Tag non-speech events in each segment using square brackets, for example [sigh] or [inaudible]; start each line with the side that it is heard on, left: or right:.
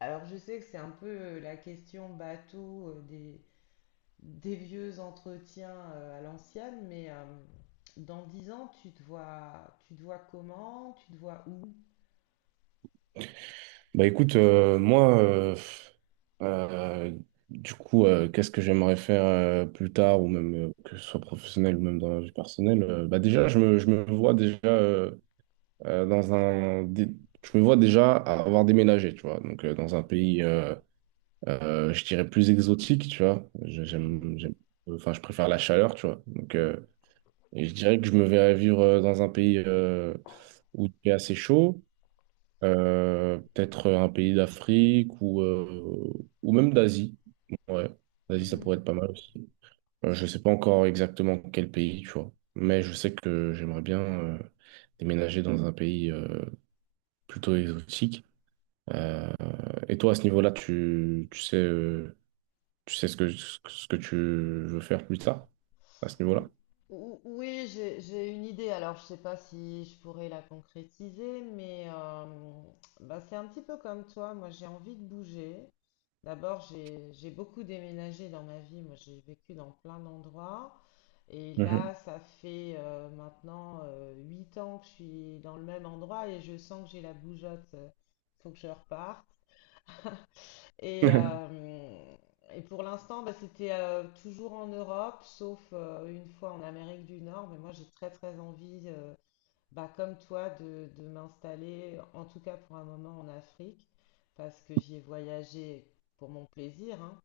left: Alors je sais que c'est un peu la question bateau des vieux entretiens à l'ancienne, mais dans 10 ans, tu te vois comment, tu te vois où?
right: Moi, euh, qu'est-ce que j'aimerais faire plus tard, ou même que ce soit professionnel ou même dans la vie personnelle, bah déjà, je me vois déjà euh, dans un, dé- je me vois déjà avoir déménagé, tu vois, donc dans un pays, je dirais plus exotique, tu vois.
left: Mhm.
right: J'aime, enfin, je préfère la chaleur, tu vois, et je dirais que je me verrais vivre dans un pays où il fait assez chaud. Peut-être un pays d'Afrique ou même d'Asie. Ouais, l'Asie, ça pourrait
left: Mhm.
right: être pas mal aussi. Je sais pas encore exactement quel pays, tu vois. Mais je sais que j'aimerais bien déménager dans un pays plutôt exotique. Euh, et toi, à ce niveau-là, tu sais ce que tu veux faire plus tard, à ce niveau-là?
left: Ou- Oui, j'ai une idée. Alors, je sais pas si je pourrais la concrétiser, mais bah, c'est un petit peu comme toi. Moi, j'ai envie de bouger. D'abord, j'ai beaucoup déménagé dans ma vie. Moi, j'ai vécu dans plein d'endroits. Et
right: Mhm.
left: là, ça fait maintenant 8 ans que je suis dans le même endroit et je sens que j'ai la bougeotte. Il faut que je reparte. Et,
right: [laughs]
left: euh, et pour l'instant, bah, c'était toujours en Europe, sauf une fois en Amérique du Nord. Mais moi, j'ai très très envie, bah, comme toi, de m'installer, en tout cas pour un moment, en Afrique, parce que j'y ai voyagé pour mon plaisir, hein,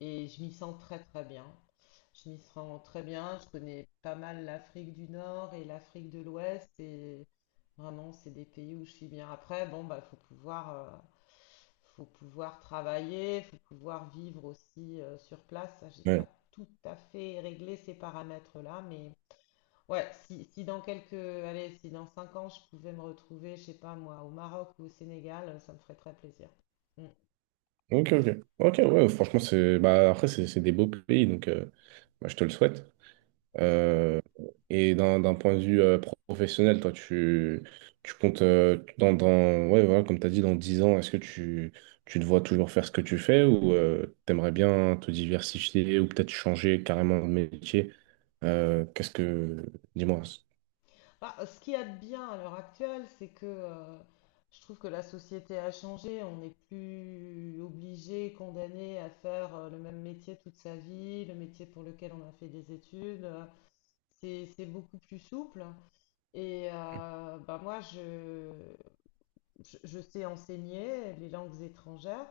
left: et je m'y sens très très bien. Je m'y sens très bien. Je connais pas mal l'Afrique du Nord et l'Afrique de l'Ouest. Et vraiment, c'est des pays où je suis bien. Après, bon, bah, faut pouvoir travailler, faut pouvoir vivre aussi sur place. Ça, j'ai pas
right: Ouais.
left: tout à fait réglé ces paramètres-là, mais ouais, si dans quelques, allez, si dans 5 ans, je pouvais me retrouver, je sais pas moi, au Maroc ou au Sénégal, ça me ferait très plaisir.
right: Ok, ok. Ok, ouais, franchement, après, c'est des beaux pays, bah, je te le souhaite.
left: Mm.
right: Euh, et d'un point de vue professionnel, toi, tu comptes, ouais, voilà, comme tu as dit, dans 10 ans, est-ce que tu te vois toujours faire ce que tu fais ou t'aimerais bien te diversifier ou peut-être changer carrément de métier? Qu'est-ce que... Dis-moi.
left: Bah, ce qu'il y a de bien à l'heure actuelle, c'est que je trouve que la société a changé. On n'est plus obligé, condamné à faire le même métier toute sa vie, le métier pour lequel on a fait des études. C'est beaucoup plus souple. Et bah, moi, je sais enseigner les langues étrangères.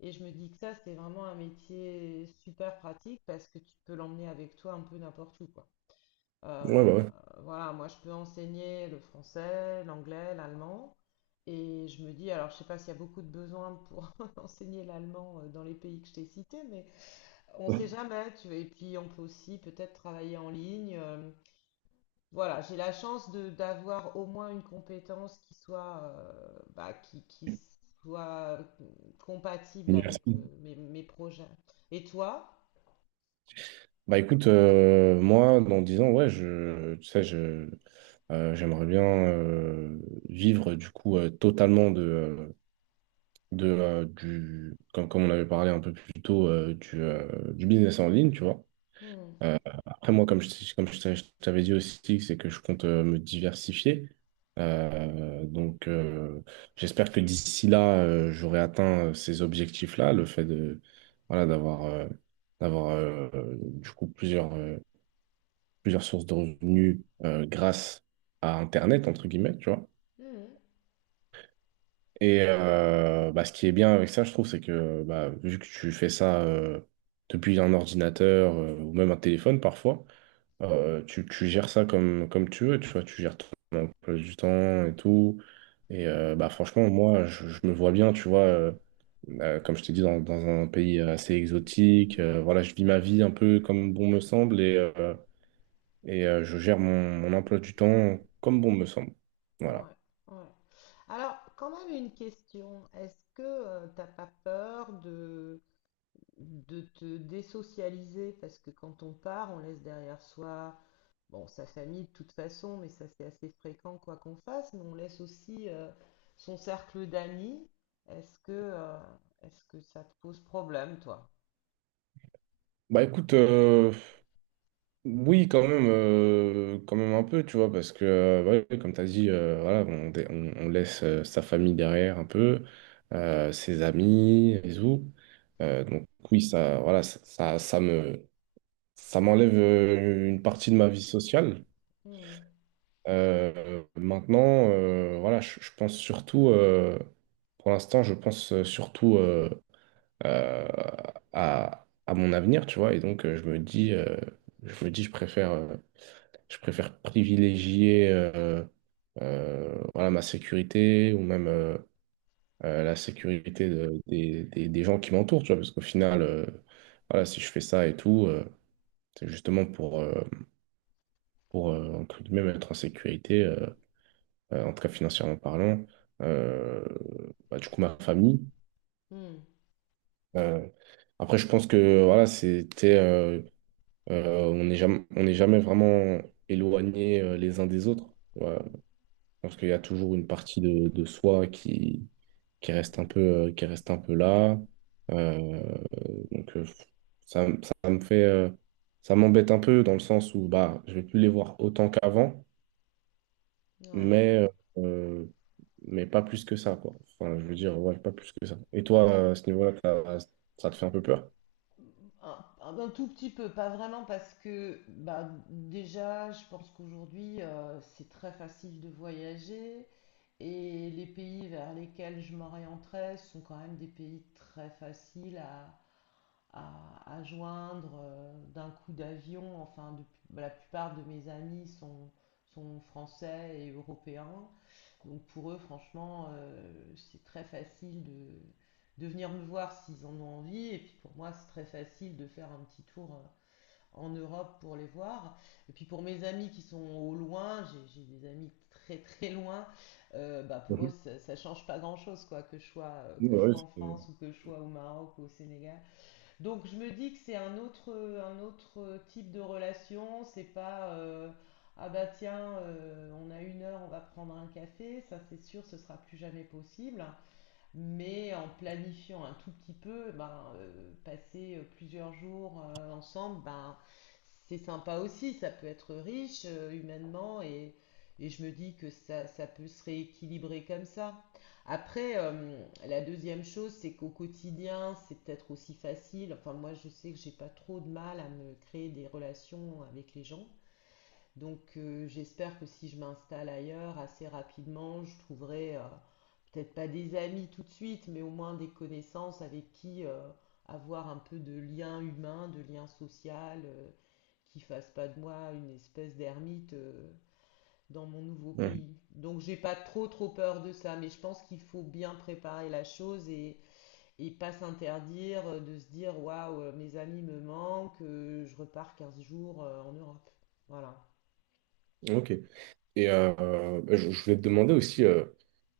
left: Et je me dis que ça, c'est vraiment un métier super pratique parce que tu peux l'emmener avec toi un peu n'importe où, quoi. Euh,
right: Ouais, bah ouais.
left: voilà, moi je peux enseigner le français, l'anglais, l'allemand. Et je me dis, alors je sais pas s'il y a beaucoup de besoins pour [laughs] enseigner l'allemand dans les pays que je t'ai cités, mais on
right: Ouais.
left: sait jamais, tu vois. Et puis on peut aussi peut-être travailler en ligne. Voilà, j'ai la chance de d'avoir au moins une compétence qui soit compatible avec
right: Diversifier.
left: mes projets. Et toi?
right: Moi, dans 10 ans, ouais, tu sais, j'aimerais bien vivre du coup totalement comme, comme on avait parlé un peu plus tôt, du business en ligne, tu vois.
left: Hmm.
right: Après, comme je t'avais dit aussi, c'est que je compte me diversifier. Euh, donc, euh, j'espère que d'ici là, j'aurai atteint ces objectifs-là, le fait de, voilà, d'avoir du coup, plusieurs sources de revenus grâce à Internet, entre guillemets, tu vois.
left: Hmm.
right: Et bah, ce qui est bien avec ça, je trouve, c'est que bah, vu que tu fais ça depuis un ordinateur ou même un téléphone parfois, tu gères ça comme, comme tu veux, tu vois, tu gères ton emploi du temps et tout. Et bah, franchement, je me vois bien, tu vois, comme je t'ai dit, dans un pays assez exotique. Euh, voilà, je vis ma vie un peu comme bon me semble et je gère mon emploi du temps comme bon me semble. Voilà.
left: Ouais, ouais. Alors, quand même une question. Est-ce que tu t'as pas peur de te désocialiser? Parce que quand on part, on laisse derrière soi, bon, sa famille de toute façon, mais ça c'est assez fréquent quoi qu'on fasse, mais on laisse aussi son cercle d'amis. Est-ce que, euh, est-ce que ça te pose problème, toi?
right: Bah écoute, euh, oui, quand même un peu, tu vois, parce que, ouais, comme tu as dit, voilà, bon, on laisse sa famille derrière un peu, ses amis et tout. Donc oui, ça me, ça m'enlève une partie de ma vie sociale.
left: Hmm,
right: Maintenant, voilà, je pense surtout, pour l'instant, je pense surtout euh, à mon avenir, tu vois, et donc je me dis, je me je préfère. Je préfère privilégier voilà, ma sécurité ou même la sécurité des gens qui m'entourent, tu vois, parce qu'au final, voilà, si je fais ça et tout, c'est justement pour, entre guillemets, être en sécurité, en tout cas financièrement parlant, euh, bah, du coup, ma famille.
left: hmm,
right: Euh, après, je pense que voilà, c'était, on n'est jamais vraiment éloignés les uns des autres. Euh, je pense qu'il y a toujours une partie de soi qui reste un peu, qui reste un peu là. Euh, donc, euh, ça, ça me fait, ça m'embête un peu dans le sens où bah, je vais plus les voir autant qu'avant,
left: ouais.
right: mais, euh, mais pas plus que ça, quoi. Enfin, je veux dire, ouais, pas plus que ça. Et toi, à ce niveau-là, ça te fait un peu peur?
left: Un tout petit peu, pas vraiment parce que bah, déjà, je pense qu'aujourd'hui, c'est très facile de voyager et les pays vers lesquels je m'orienterais sont quand même des pays très faciles à, joindre d'un coup d'avion. Enfin, la plupart de mes amis sont français et européens. Donc pour eux, franchement, c'est très facile de venir me voir s'ils en ont envie. Et puis pour moi, c'est très facile de faire un petit tour en Europe pour les voir. Et puis pour mes amis qui sont au loin, j'ai des amis très très loin, bah pour eux,
right: Mhm.
left: ça change pas grand-chose, quoi,
right: Ouais,
left: que je
right: ouais,
left: sois en
right: c'est-
left: France ou que je sois au Maroc ou au Sénégal. Donc je me dis que c'est un autre type de relation, c'est pas ah bah tiens, on a une heure, on va prendre un café, ça c'est sûr, ce sera plus jamais possible. Mais en planifiant un tout petit peu, ben, passer plusieurs jours ensemble, ben, c'est sympa aussi, ça peut être riche humainement et je me dis que ça peut se rééquilibrer comme ça. Après, la deuxième chose, c'est qu'au quotidien, c'est peut-être aussi facile. Enfin, moi, je sais que j'ai pas trop de mal à me créer des relations avec les gens. Donc, j'espère que si je m'installe ailleurs, assez rapidement, je trouverai peut-être pas des amis tout de suite, mais au moins des connaissances avec qui avoir un peu de lien humain, de lien social, qui fasse pas de moi une espèce d'ermite dans mon nouveau pays. Donc j'ai pas trop trop peur de ça, mais je pense qu'il faut bien préparer la chose et pas s'interdire de se dire waouh, mes amis me manquent, je repars 15 jours en Europe. Voilà.
right: Mhm. Ok. Et je voulais te demander aussi,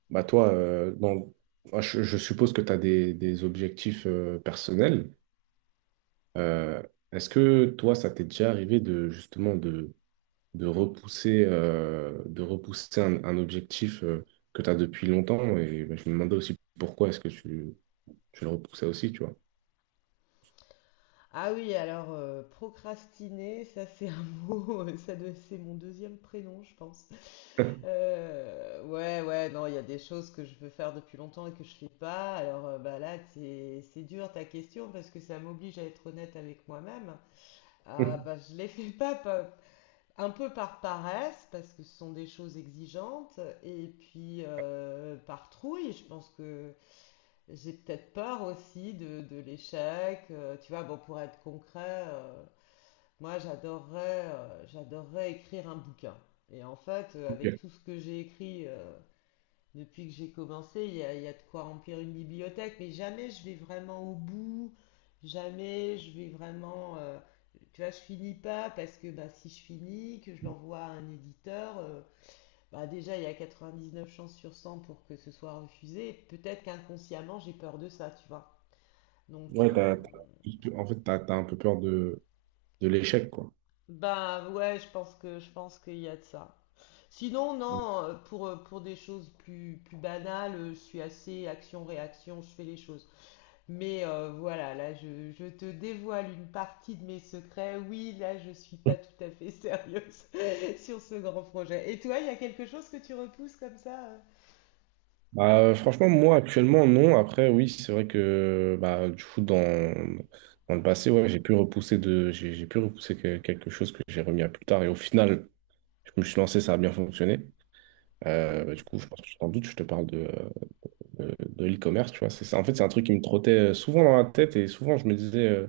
right: bah toi, je suppose que tu as des objectifs personnels. Euh, est-ce que toi, ça t'est déjà arrivé de justement de repousser un objectif que tu as depuis longtemps? Et bah, je me demandais aussi pourquoi est-ce que tu le repoussais aussi, tu vois?
left: Ah oui, alors procrastiner, ça c'est un mot, [laughs] c'est mon deuxième prénom, je pense. Ouais, ouais, non, il y a des choses que je veux faire depuis longtemps et que je fais pas. Alors bah là, c'est dur ta question parce que ça m'oblige à être honnête avec moi-même. Ah bah
right: [laughs]
left: je les fais pas, un peu par paresse parce que ce sont des choses exigeantes et puis par trouille. Je pense que j'ai peut-être peur aussi de l'échec. Tu vois, bon, pour être concret, moi j'adorerais écrire un bouquin. Et en fait,
right: Ok.
left: avec tout ce que j'ai écrit depuis que j'ai commencé, il y a de quoi remplir une bibliothèque, mais jamais je vais vraiment au bout, jamais je vais vraiment... tu vois, je finis pas parce que bah, si je finis, que je l'envoie à un éditeur, bah, déjà il y a 99 chances sur 100 pour que ce soit refusé. Peut-être qu'inconsciemment j'ai peur de ça, tu vois. Donc,
right: Ouais, en fait, tu as, un peu peur de l'échec, quoi.
left: ben ouais, je pense qu'il y a de ça. Sinon, non, pour des choses plus banales, je suis assez action-réaction, je fais les choses. Mais voilà, là, je te dévoile une partie de mes secrets. Oui, là, je suis pas tout à fait sérieuse [laughs] sur ce grand projet. Et toi, il y a quelque chose que tu repousses comme ça?
right: Bah, franchement, moi actuellement, non. Après, oui, c'est vrai que bah, du coup, dans le passé, ouais, j'ai pu repousser quelque chose que j'ai remis à plus tard. Et au final, je me suis lancé, ça a bien fonctionné. Bah, du coup, je pense que tu t'en doutes, je te parle de l'e-commerce, tu vois. C'est ça. En fait, c'est un truc qui me trottait souvent dans la tête et souvent, euh,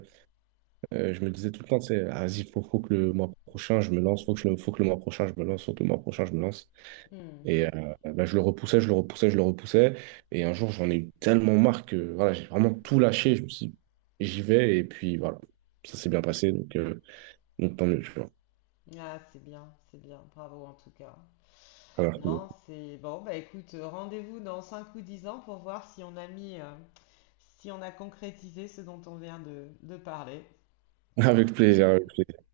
right: euh, je me disais tout le temps, c'est, vas-y, faut que le mois prochain, je me lance, faut que le mois prochain, je me lance, faut que le mois prochain, je me lance.
left: Hmm.
right: Et bah, je le repoussais. Et un jour, j'en ai eu tellement marre que voilà, j'ai vraiment tout lâché. Je me suis dit, j'y vais. Et puis voilà, ça s'est bien passé. Donc tant mieux, tu vois.
left: Ah, c'est bien, c'est bien. Bravo en tout cas.
right: Ça marche beaucoup.
left: Non, c'est bon, bah écoute, rendez-vous dans 5 ou 10 ans pour voir si on a mis, si on a concrétisé ce dont on vient de parler.
right: [laughs] Avec plaisir, avec plaisir.